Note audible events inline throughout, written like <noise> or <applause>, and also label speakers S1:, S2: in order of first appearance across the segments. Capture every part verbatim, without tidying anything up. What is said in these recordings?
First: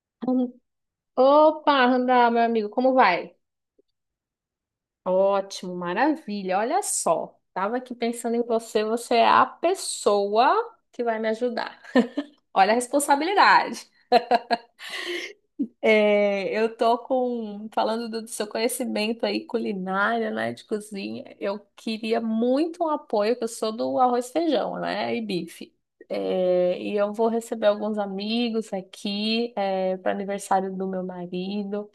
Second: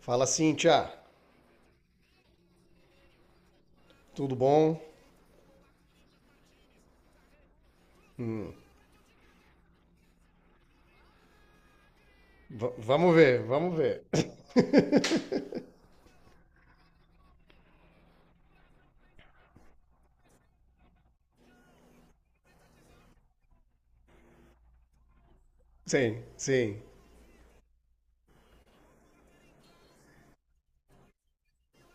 S1: Fala, Cíntia.
S2: Opa, Randá, meu amigo, como vai?
S1: Tudo bom?
S2: Ótimo, maravilha. Olha só, tava aqui pensando em você você é a pessoa que vai me ajudar. Olha
S1: V-
S2: a
S1: vamos ver, vamos
S2: responsabilidade.
S1: ver. <laughs>
S2: É, eu tô com, falando do, do seu conhecimento aí culinária, né, de cozinha, eu queria muito um apoio, que eu sou do arroz e feijão, né, e bife.
S1: Sim,
S2: É,
S1: sim.
S2: e eu vou receber alguns amigos aqui, para aniversário do meu marido,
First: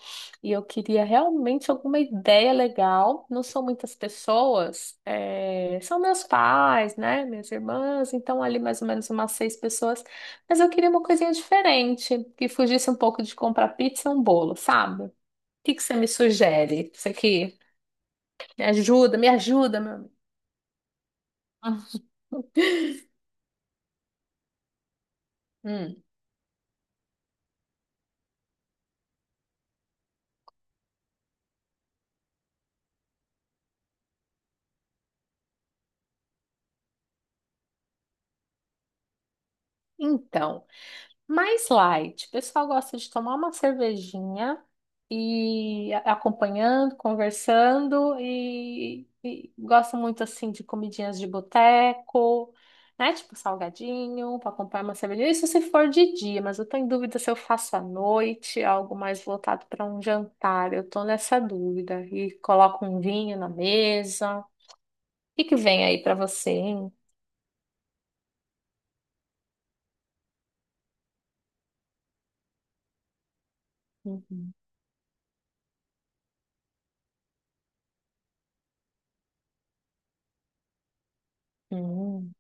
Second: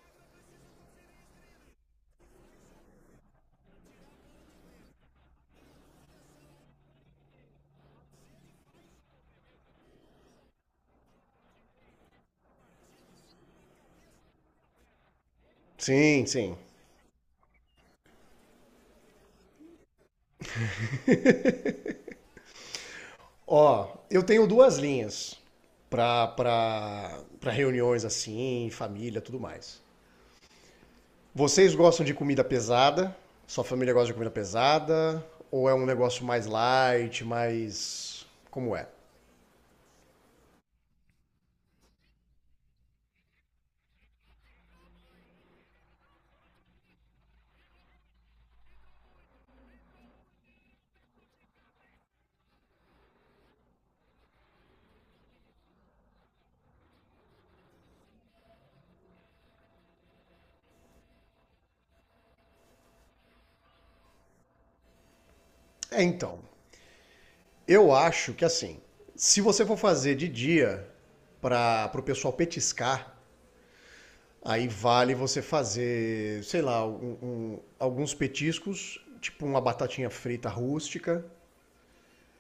S2: e eu queria realmente alguma ideia legal. Não são muitas pessoas, é, são meus pais, né, minhas irmãs, então ali mais ou menos umas seis pessoas. Mas eu queria uma coisinha diferente, que fugisse um pouco de comprar pizza e um bolo, sabe? O que que você me
S1: Sim, sim.
S2: sugere? Isso aqui me ajuda, me ajuda, meu amigo. <laughs>
S1: Ó, eu tenho duas linhas
S2: Hum.
S1: para para para reuniões assim, família, tudo mais. Vocês gostam de comida pesada? Sua família gosta de comida pesada? Ou é um negócio mais light, mais como é?
S2: Então. Mais light. O pessoal gosta de tomar uma cervejinha e a- acompanhando, conversando e, e gosta muito assim de comidinhas de boteco, né? Tipo salgadinho, para acompanhar uma cervejinha. Isso se for de dia, mas eu tô em dúvida se eu faço à noite, algo mais voltado para um jantar. Eu tô nessa dúvida. E coloco um vinho na mesa. O que que vem aí
S1: É,
S2: para
S1: então,
S2: você, hein?
S1: eu acho que assim, se você for fazer de dia para o pessoal petiscar,
S2: Uhum.
S1: aí vale você fazer, sei lá, um- um- alguns petiscos, tipo uma batatinha frita rústica,
S2: Hum,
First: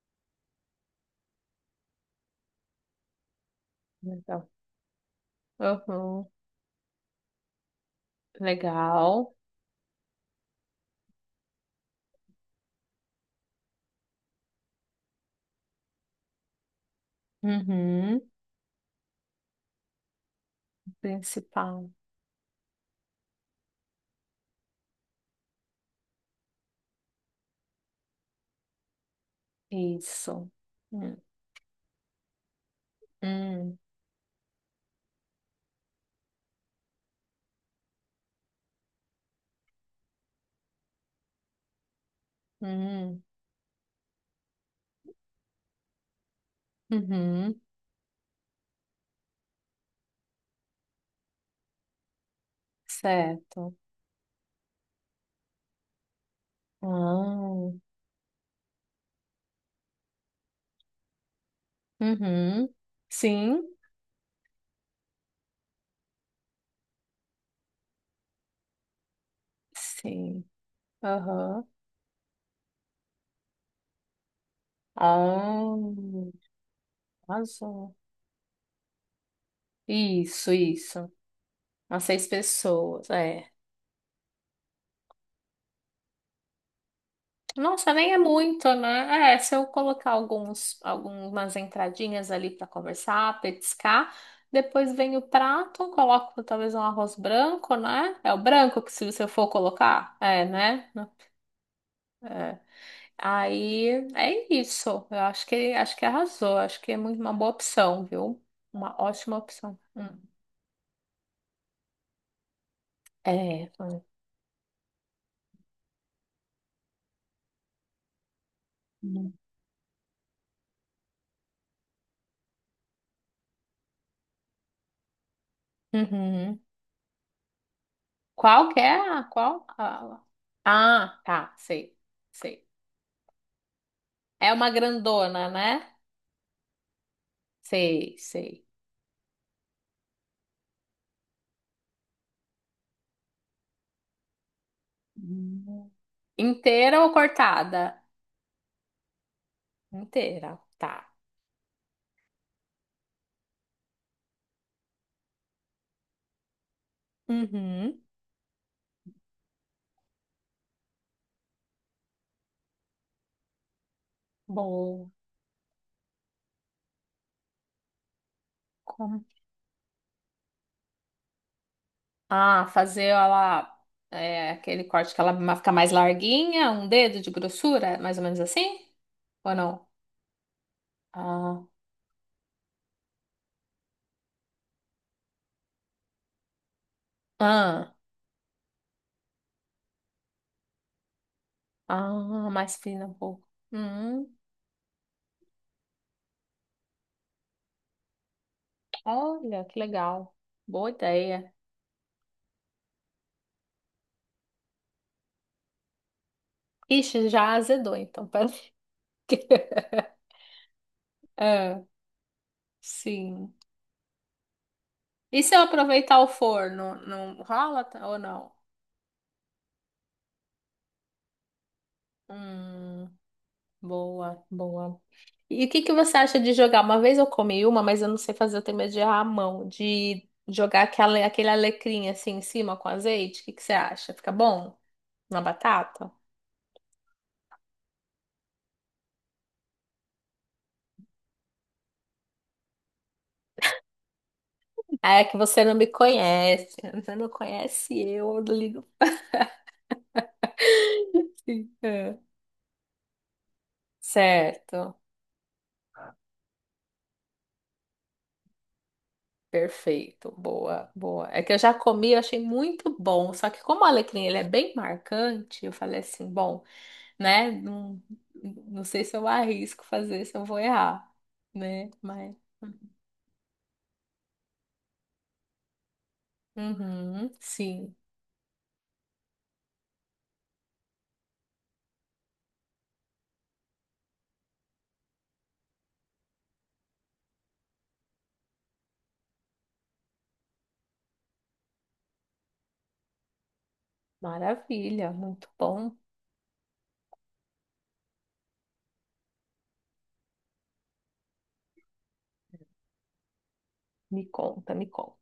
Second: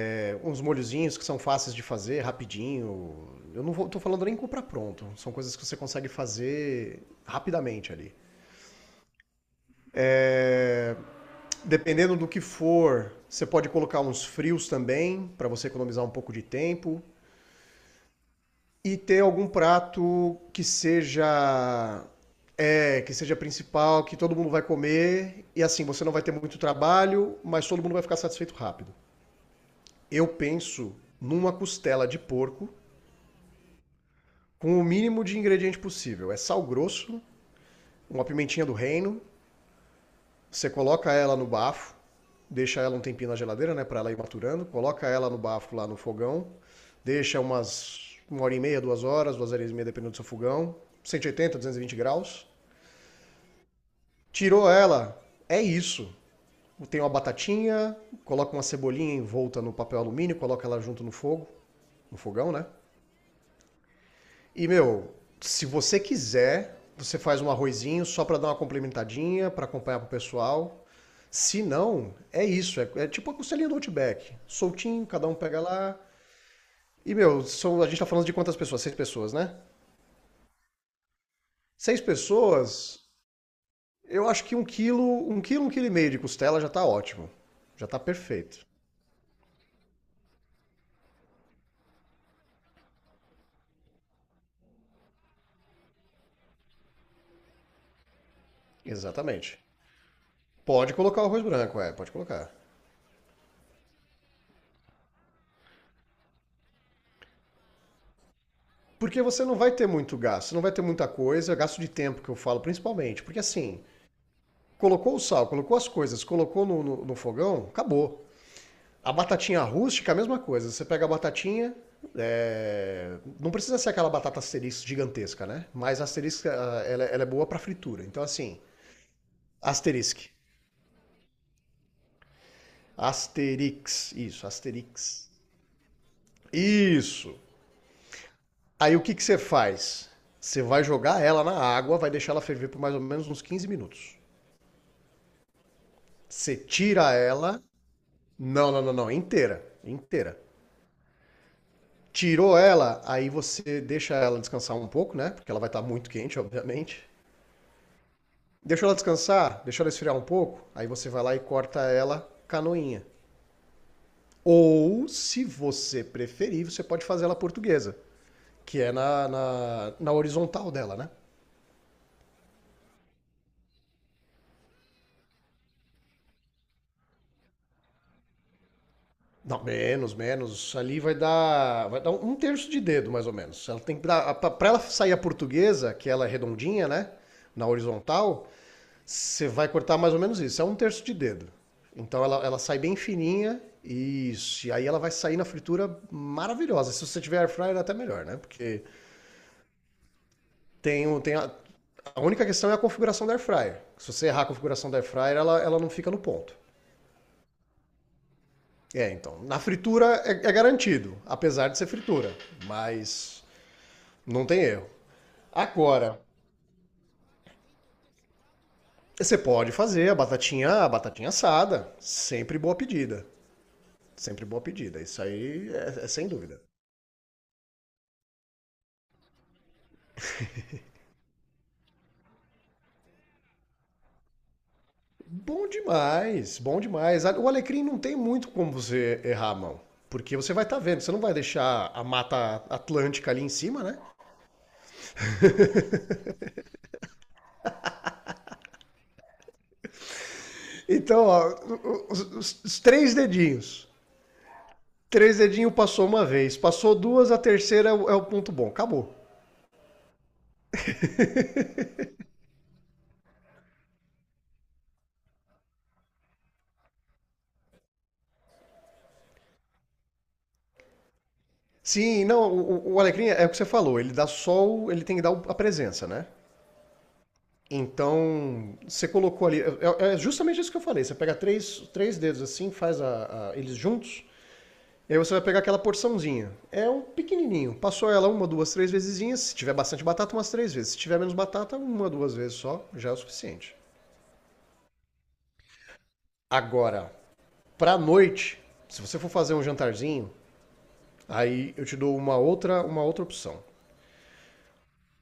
S1: é, uns molhozinhos que são fáceis de fazer, rapidinho. Eu não vou, tô falando nem
S2: legal.
S1: comprar pronto, são coisas que você consegue
S2: Uhum.
S1: fazer rapidamente ali.
S2: Legal.
S1: É, dependendo do que for, você pode colocar uns frios também, para você economizar um pouco de tempo.
S2: Uhum.
S1: E ter algum prato que
S2: Principal.
S1: seja é, que seja principal, que todo mundo vai comer e assim, você não vai ter muito trabalho, mas todo mundo vai ficar satisfeito rápido. Eu
S2: Isso.
S1: penso
S2: Hum,
S1: numa costela de porco
S2: hum,
S1: com o mínimo de ingrediente possível. É sal grosso, uma pimentinha do reino, você coloca ela no bafo, deixa ela um
S2: hum,
S1: tempinho na geladeira, né, para ela ir maturando, coloca ela no bafo lá no fogão, deixa
S2: uhum.
S1: umas uma hora e meia, duas horas, duas horas e meia, dependendo do seu fogão, cento e oitenta duzentos e vinte graus.
S2: Certo.
S1: Tirou ela, é isso. Tem uma
S2: Ah,
S1: batatinha, coloca uma cebolinha envolta no papel alumínio, coloca ela junto no fogo, no fogão, né?
S2: uhum. Sim,
S1: E, meu, se você quiser, você faz um arrozinho só pra dar uma complementadinha, pra acompanhar pro
S2: sim.
S1: pessoal. Se
S2: Aham.
S1: não, é isso. É, é tipo a costelinha do Outback. Soltinho, cada um pega
S2: Ah,
S1: lá. E, meu, são, a
S2: arrasou.
S1: gente tá falando de quantas pessoas? Seis pessoas, né?
S2: Isso, isso.
S1: Seis
S2: As seis pessoas,
S1: pessoas,
S2: é.
S1: eu acho que um quilo, um quilo, um quilo e meio de costela já tá ótimo. Já
S2: Nossa,
S1: tá
S2: nem é
S1: perfeito.
S2: muito, né? É, se eu colocar alguns, algumas entradinhas ali para conversar, petiscar, depois vem o prato, coloco talvez um arroz branco, né? É o branco que se você for
S1: Exatamente.
S2: colocar, é, né?
S1: Pode colocar o arroz branco, é, pode colocar.
S2: É. Aí é isso. Eu acho que acho que arrasou. Acho que é muito uma boa opção, viu? Uma
S1: Porque
S2: ótima
S1: você não vai
S2: opção.
S1: ter
S2: Hum.
S1: muito gasto, não vai ter muita coisa, gasto de tempo que eu falo, principalmente. Porque
S2: É.
S1: assim,
S2: Foi.
S1: colocou o sal, colocou as coisas, colocou no, no- no fogão, acabou. A
S2: Uhum.
S1: batatinha rústica, a mesma coisa. Você pega a batatinha, é, não precisa ser aquela batata asterisco gigantesca, né? Mas a asterisca,
S2: Uhum.
S1: ah, ela, ela é boa para fritura. Então assim,
S2: Qual que é? a- Qual? a-
S1: asterisque.
S2: Ah, tá, sei, sei.
S1: Asterix, isso,
S2: É uma
S1: asterix.
S2: grandona, né?
S1: Isso.
S2: Sei, sei.
S1: Aí o que, que você faz? Você vai jogar ela na água, vai deixar ela ferver por mais ou menos uns quinze minutos.
S2: Hum.
S1: Você
S2: Inteira ou
S1: tira ela.
S2: cortada?
S1: Não, não, não, não. Inteira. Inteira.
S2: Inteira, tá.
S1: Tirou ela, aí você deixa ela descansar um pouco, né? Porque ela vai estar muito quente, obviamente.
S2: Uhum.
S1: Deixa ela descansar, deixa ela esfriar um pouco. Aí você vai lá e corta ela canoinha. Ou,
S2: Bom.
S1: se você preferir, você pode fazer ela portuguesa, que é
S2: Como-
S1: na, na, na horizontal dela, né?
S2: Ah, fazer ela é, aquele corte que ela ma- fica mais larguinha, um dedo de grossura, mais ou menos assim? Ou
S1: Não,
S2: não?
S1: menos, menos. Ali vai
S2: Ah,
S1: dar, vai dar um um terço de dedo, mais ou menos. Ela tem que dar, para ela sair a portuguesa, que ela é redondinha, né? Na
S2: ah,
S1: horizontal, você vai cortar mais ou menos isso. É um terço de dedo. Então ela,
S2: ah,
S1: ela
S2: mais
S1: sai bem
S2: fina um pouco.
S1: fininha.
S2: Hum,
S1: Isso. E aí ela vai sair na fritura maravilhosa. Se você tiver air fryer, é até melhor, né? Porque
S2: olha, que legal. Boa
S1: tem, o- tem
S2: ideia.
S1: a, a única questão é a configuração da air fryer. Se você errar a configuração da air fryer, ela, ela não fica no ponto.
S2: Ixi, já azedou, então. Pera aí.
S1: É, então. Na
S2: <laughs>
S1: fritura é, é garantido, apesar de
S2: Ah,
S1: ser fritura. Mas
S2: sim.
S1: não tem erro.
S2: E se eu aproveitar
S1: Agora,
S2: o forno, não rola t- ou não?
S1: você pode fazer a batatinha, a batatinha assada. Sempre boa
S2: Hum,
S1: pedida.
S2: boa,
S1: Sempre boa
S2: boa.
S1: pedida. Isso
S2: E
S1: aí
S2: o que que
S1: é, é
S2: você
S1: sem
S2: acha de
S1: dúvida.
S2: jogar? Uma vez eu comi uma, mas eu não sei fazer, eu tenho medo de errar a mão, de jogar aquela, aquele alecrim assim em cima com azeite. O que que você acha? Fica bom na
S1: Bom
S2: batata?
S1: demais, bom demais. O alecrim não tem muito como você errar a mão. Porque você vai estar vendo, você não vai deixar a mata atlântica ali em cima, né?
S2: Ah, é que você não me conhece, <laughs> você não conhece eu, eu não ligo.
S1: Então, ó,
S2: Assim. É.
S1: os, os- os três dedinhos.
S2: Certo,
S1: Três dedinhos passou uma vez, passou duas, a terceira é o, é o ponto bom. Acabou.
S2: perfeito, boa, boa. É que eu já comi, eu achei muito bom, só que como o alecrim ele é bem marcante, eu falei assim, bom. Né? Não, não sei se eu arrisco fazer, se eu vou errar, né?
S1: Sim,
S2: Mas.
S1: não, o, o Alecrim é o que você falou, ele dá só o, ele tem que dar o- a presença, né?
S2: Uhum, sim,
S1: Então, você colocou ali, é, é é justamente isso que eu falei, você pega três, três dedos assim, faz a- a- eles juntos, e aí você vai pegar aquela porçãozinha. É um pequenininho, passou ela uma, duas, três vezesinhas, se tiver bastante batata, umas três vezes, se tiver menos batata, uma, duas vezes só, já é o suficiente.
S2: maravilha, muito bom.
S1: Agora, pra noite, se você for fazer um jantarzinho, aí eu te dou uma outra, uma outra opção.
S2: Me conta, me conta.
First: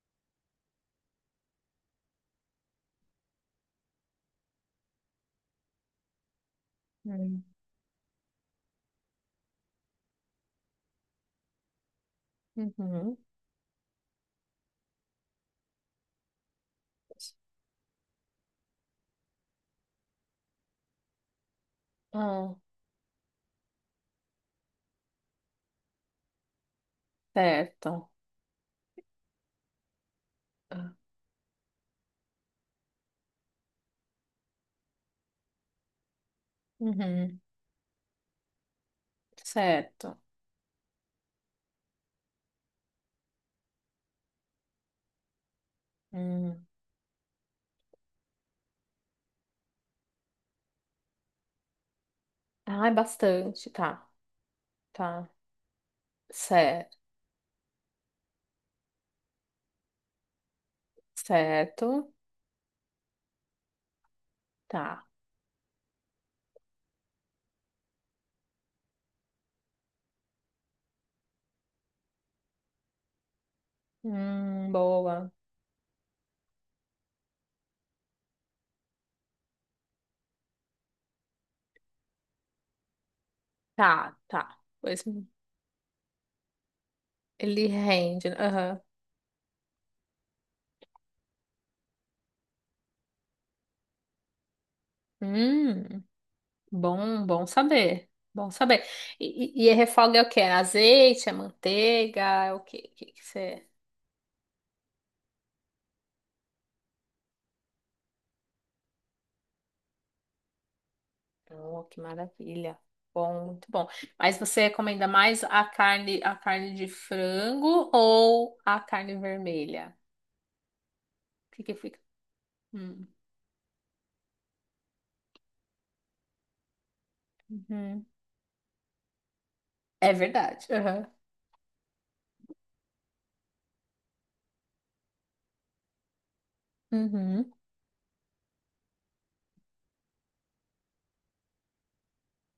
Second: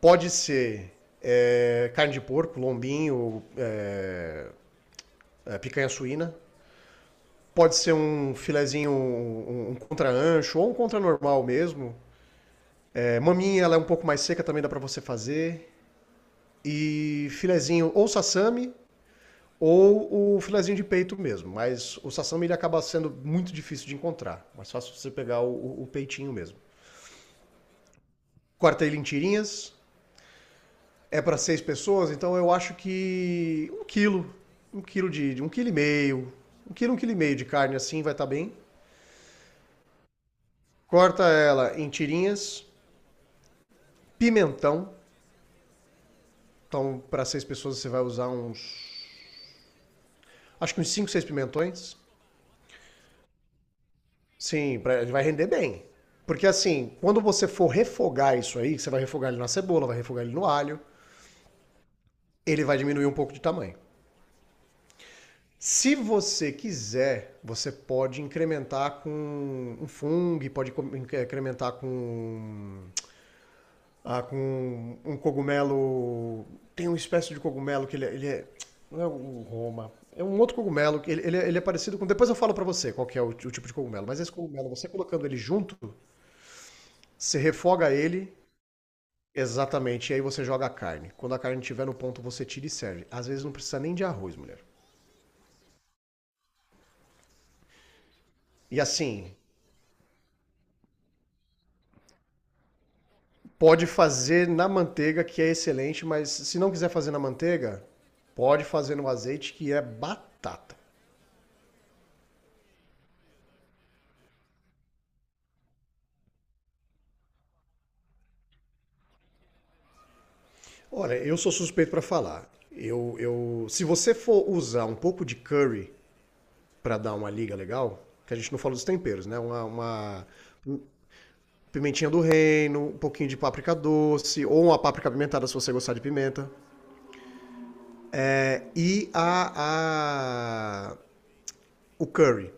S1: Pode ser é, carne de porco, lombinho, é, é, picanha suína.
S2: Hum.
S1: Pode ser um filezinho, um, um contra-ancho ou um contra-normal mesmo.
S2: Uhum.
S1: É, maminha, ela é um pouco mais seca, também dá para você fazer. E filezinho ou sassami ou o filezinho de peito mesmo. Mas o sassami ele
S2: Ah,
S1: acaba sendo muito difícil de encontrar. Mais fácil você pegar o, o peitinho mesmo.
S2: certo.
S1: Corta ele em tirinhas,
S2: Ah.
S1: é para seis pessoas, então eu acho que um quilo, um quilo de, de um quilo e meio, um quilo, um quilo e meio
S2: Uhum,
S1: de carne assim vai estar bem.
S2: certo.
S1: Corta ela em tirinhas, pimentão.
S2: Hum.
S1: Então, para seis pessoas você vai usar uns, acho que uns cinco, seis pimentões.
S2: Ah, é bastante, tá,
S1: Sim, pra, vai
S2: tá.
S1: render bem. Porque
S2: Certo,
S1: assim, quando você for refogar isso aí, você vai refogar ele na cebola, vai refogar ele no alho,
S2: certo,
S1: ele vai diminuir um pouco de tamanho.
S2: tá.
S1: Se você quiser, você pode incrementar com um fungo, pode incrementar com, ah,
S2: Hum,
S1: com um
S2: boa.
S1: cogumelo. Tem uma espécie de cogumelo que ele, é- ele é. Não é o Roma. É um outro cogumelo que ele, ele é, ele é parecido com. Depois eu falo pra você qual que é o, t- o tipo de cogumelo.
S2: Tá,
S1: Mas esse
S2: tá.
S1: cogumelo, você
S2: Pois
S1: colocando ele junto, você
S2: ele
S1: refoga
S2: rende.
S1: ele
S2: Aham.
S1: exatamente. E aí você joga a carne. Quando a carne estiver no ponto, você tira e serve. Às vezes não precisa nem de arroz, mulher.
S2: Hum. Bom, bom saber. Bom
S1: E
S2: saber.
S1: assim,
S2: E, e, e a refoga é o quê? É azeite, é manteiga, é o quê? que que você...
S1: pode fazer na manteiga, que é excelente, mas se não quiser fazer na manteiga, pode fazer no azeite, que é batata.
S2: Oh, que maravilha. Bom, muito bom. Mas você recomenda mais a carne, a carne de frango ou a carne vermelha?
S1: Olha, eu
S2: O
S1: sou
S2: que que
S1: suspeito
S2: fica?
S1: para falar.
S2: Hum,
S1: Eu, eu, se você for usar um pouco de curry para dar uma liga legal,
S2: uhum.
S1: que a gente não fala dos temperos, né? Uma,
S2: É
S1: uma
S2: verdade. Uhum.
S1: pimentinha do reino, um pouquinho de páprica doce, ou uma páprica pimentada se você gostar de pimenta.
S2: Uhum.
S1: É, e a, a o curry.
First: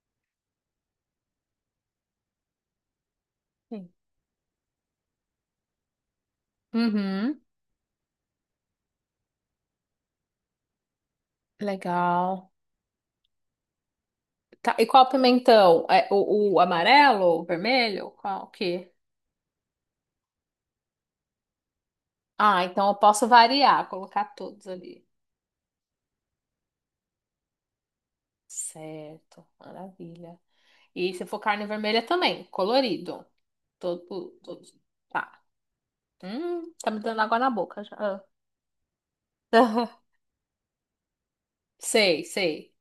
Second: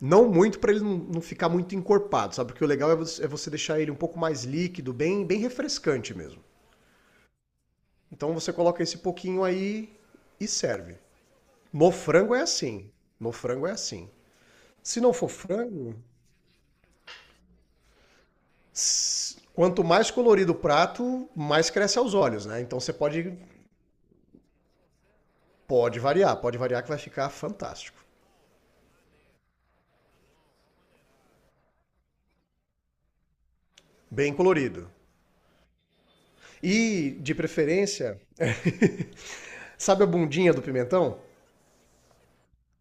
S1: Não muito para ele não, não ficar muito encorpado, sabe? Porque o legal é você, é você deixar ele
S2: Sim.
S1: um pouco mais líquido, bem, bem refrescante mesmo.
S2: Uhum.
S1: Então você coloca esse pouquinho aí e serve. No frango é
S2: Legal.
S1: assim. No frango é assim.
S2: Tá, e
S1: Se
S2: qual
S1: não for
S2: pimentão?
S1: frango,
S2: É o, o amarelo, o vermelho? Qual que?
S1: s- quanto mais colorido o prato, mais cresce aos olhos, né?
S2: Ah,
S1: Então
S2: então
S1: você
S2: eu posso
S1: pode,
S2: variar, colocar todos ali.
S1: pode variar, pode variar que vai ficar fantástico.
S2: Certo, maravilha. E se for carne vermelha também, colorido. Todo,
S1: Bem
S2: todo.
S1: colorido.
S2: Tá. Hum, tá me
S1: E,
S2: dando
S1: de
S2: água na boca já.
S1: preferência,
S2: Ah.
S1: sabe a
S2: <laughs>
S1: bundinha do pimentão?
S2: Sei, sei.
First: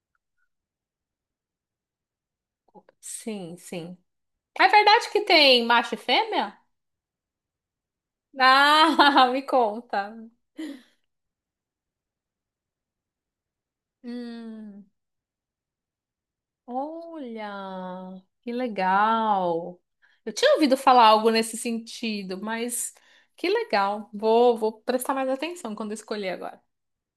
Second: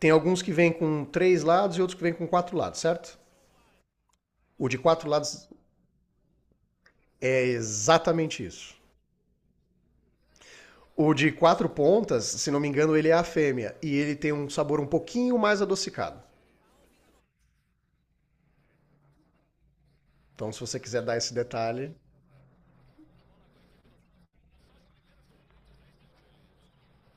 S1: Tem alguns que vêm com três lados e outros que vêm com quatro lados, certo?
S2: Sim, sim. É
S1: O de quatro
S2: verdade que
S1: lados
S2: tem macho e fêmea?
S1: é exatamente isso.
S2: Ah, <laughs> me conta.
S1: O de quatro pontas, se não me engano, ele é a fêmea e ele tem um sabor
S2: Hum,
S1: um pouquinho mais adocicado.
S2: olha, que legal. Eu tinha
S1: Então, se
S2: ouvido
S1: você quiser
S2: falar
S1: dar
S2: algo
S1: esse
S2: nesse
S1: detalhe,
S2: sentido, mas que legal. Vou, vou prestar mais atenção quando escolher agora.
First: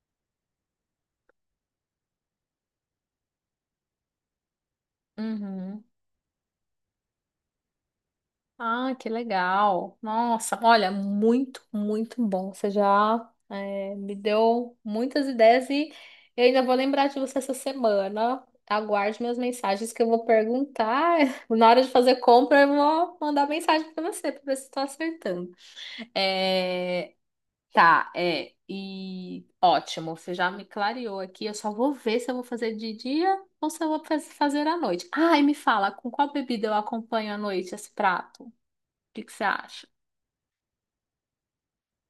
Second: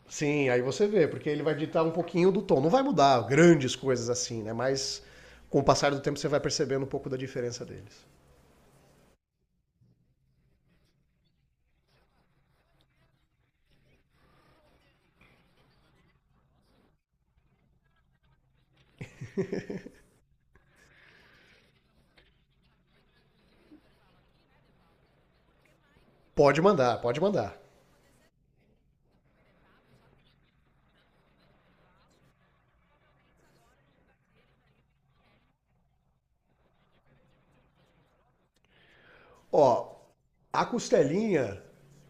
S1: sim, aí você vê, porque ele vai ditar um pouquinho do tom. Não vai mudar grandes coisas assim, né? Mas com o
S2: Uhum.
S1: passar do tempo você vai percebendo um pouco da diferença deles.
S2: Ah, que legal. Nossa, olha, muito, muito bom. Você já eh, me deu muitas ideias e eu ainda vou lembrar de você essa semana. Aguarde minhas mensagens que eu vou perguntar. <laughs> Na hora de fazer compra, eu vou mandar mensagem para você para ver se estou acertando.
S1: Pode mandar,
S2: É,
S1: pode mandar.
S2: tá, é. E ótimo, você já me clareou aqui. Eu só vou ver se eu vou fazer de dia ou se eu vou faz- fazer à noite. Ah, e me fala, com qual bebida eu acompanho à noite esse prato? que que você acha?
S1: Ó, a costelinha,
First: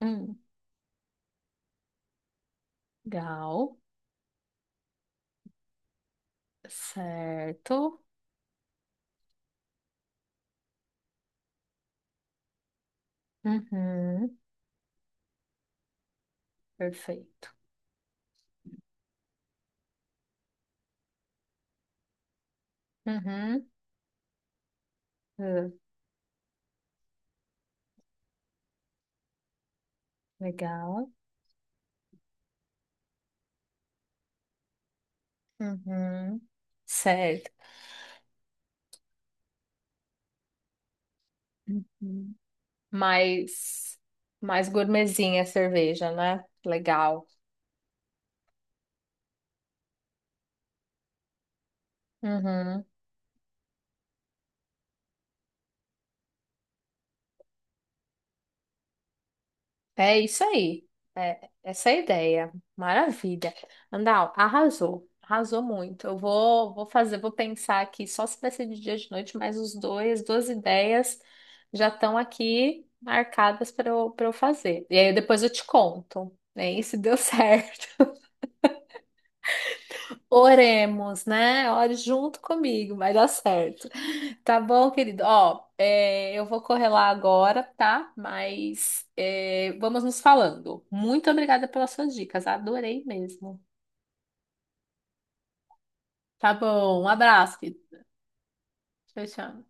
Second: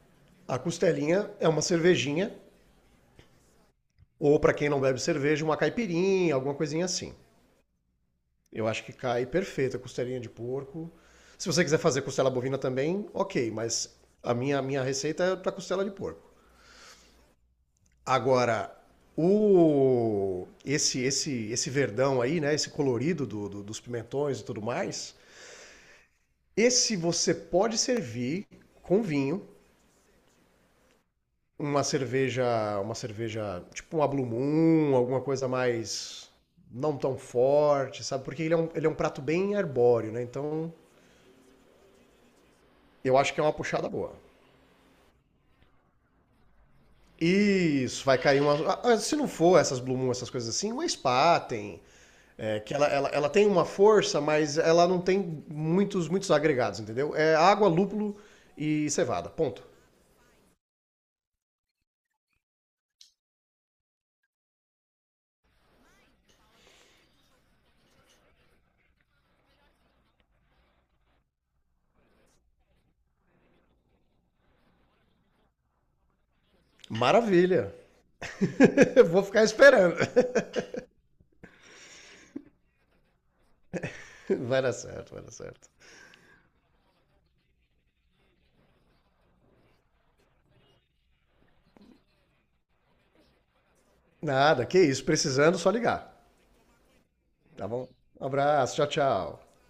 S2: Hum,
S1: a costelinha é uma cervejinha.
S2: legal.
S1: Ou para quem não bebe cerveja, uma caipirinha, alguma coisinha assim.
S2: Certo.
S1: Eu acho que cai perfeito a costelinha de porco. Se você quiser fazer costela bovina também, ok, mas a
S2: Uhum,
S1: minha, a minha receita é para costela de porco.
S2: perfeito.
S1: Agora, o esse esse esse verdão aí, né, esse colorido do- do-
S2: Uhum,
S1: dos pimentões e tudo mais,
S2: ah,
S1: esse você pode servir com vinho,
S2: legal.
S1: uma cerveja, uma cerveja, tipo uma Blue Moon, alguma coisa mais
S2: Uhum,
S1: não tão
S2: certo.
S1: forte, sabe? Porque ele é um, ele é um prato bem arbóreo, né? Então,
S2: Uhum.
S1: eu acho que é uma puxada
S2: Mais,
S1: boa.
S2: mais gourmetzinha a cerveja, né? Legal.
S1: Isso, vai cair uma. ah, ah, Se não for essas Blue Moon, essas coisas assim, uma Spaten. É, que
S2: Uhum.
S1: ela, ela, ela tem uma força, mas ela não tem muitos, muitos agregados, entendeu? É água, lúpulo e cevada. Ponto.
S2: É isso aí. É essa é a ideia. Maravilha. Andal, arrasou. Arrasou muito. Eu vou, vou fazer, vou pensar aqui só se vai ser de dia ou de noite, mas os dois, duas ideias já estão aqui marcadas para eu, para eu fazer. E aí depois eu te conto, né? E se deu
S1: Maravilha!
S2: certo.
S1: <laughs> Vou ficar esperando.
S2: <laughs> Oremos, né? Ore junto comigo, vai dar certo.
S1: <laughs>
S2: Tá
S1: Vai dar
S2: bom,
S1: certo,
S2: querido.
S1: vai dar
S2: Ó,
S1: certo.
S2: é, eu vou correr lá agora, tá? Mas é, vamos nos falando. Muito obrigada pelas suas dicas, adorei mesmo.
S1: Nada, que isso. Precisando, só ligar.
S2: Tá bom, um abraço,
S1: Tá
S2: querido.
S1: bom? Um abraço, tchau,
S2: Tchau,
S1: tchau.
S2: tchau.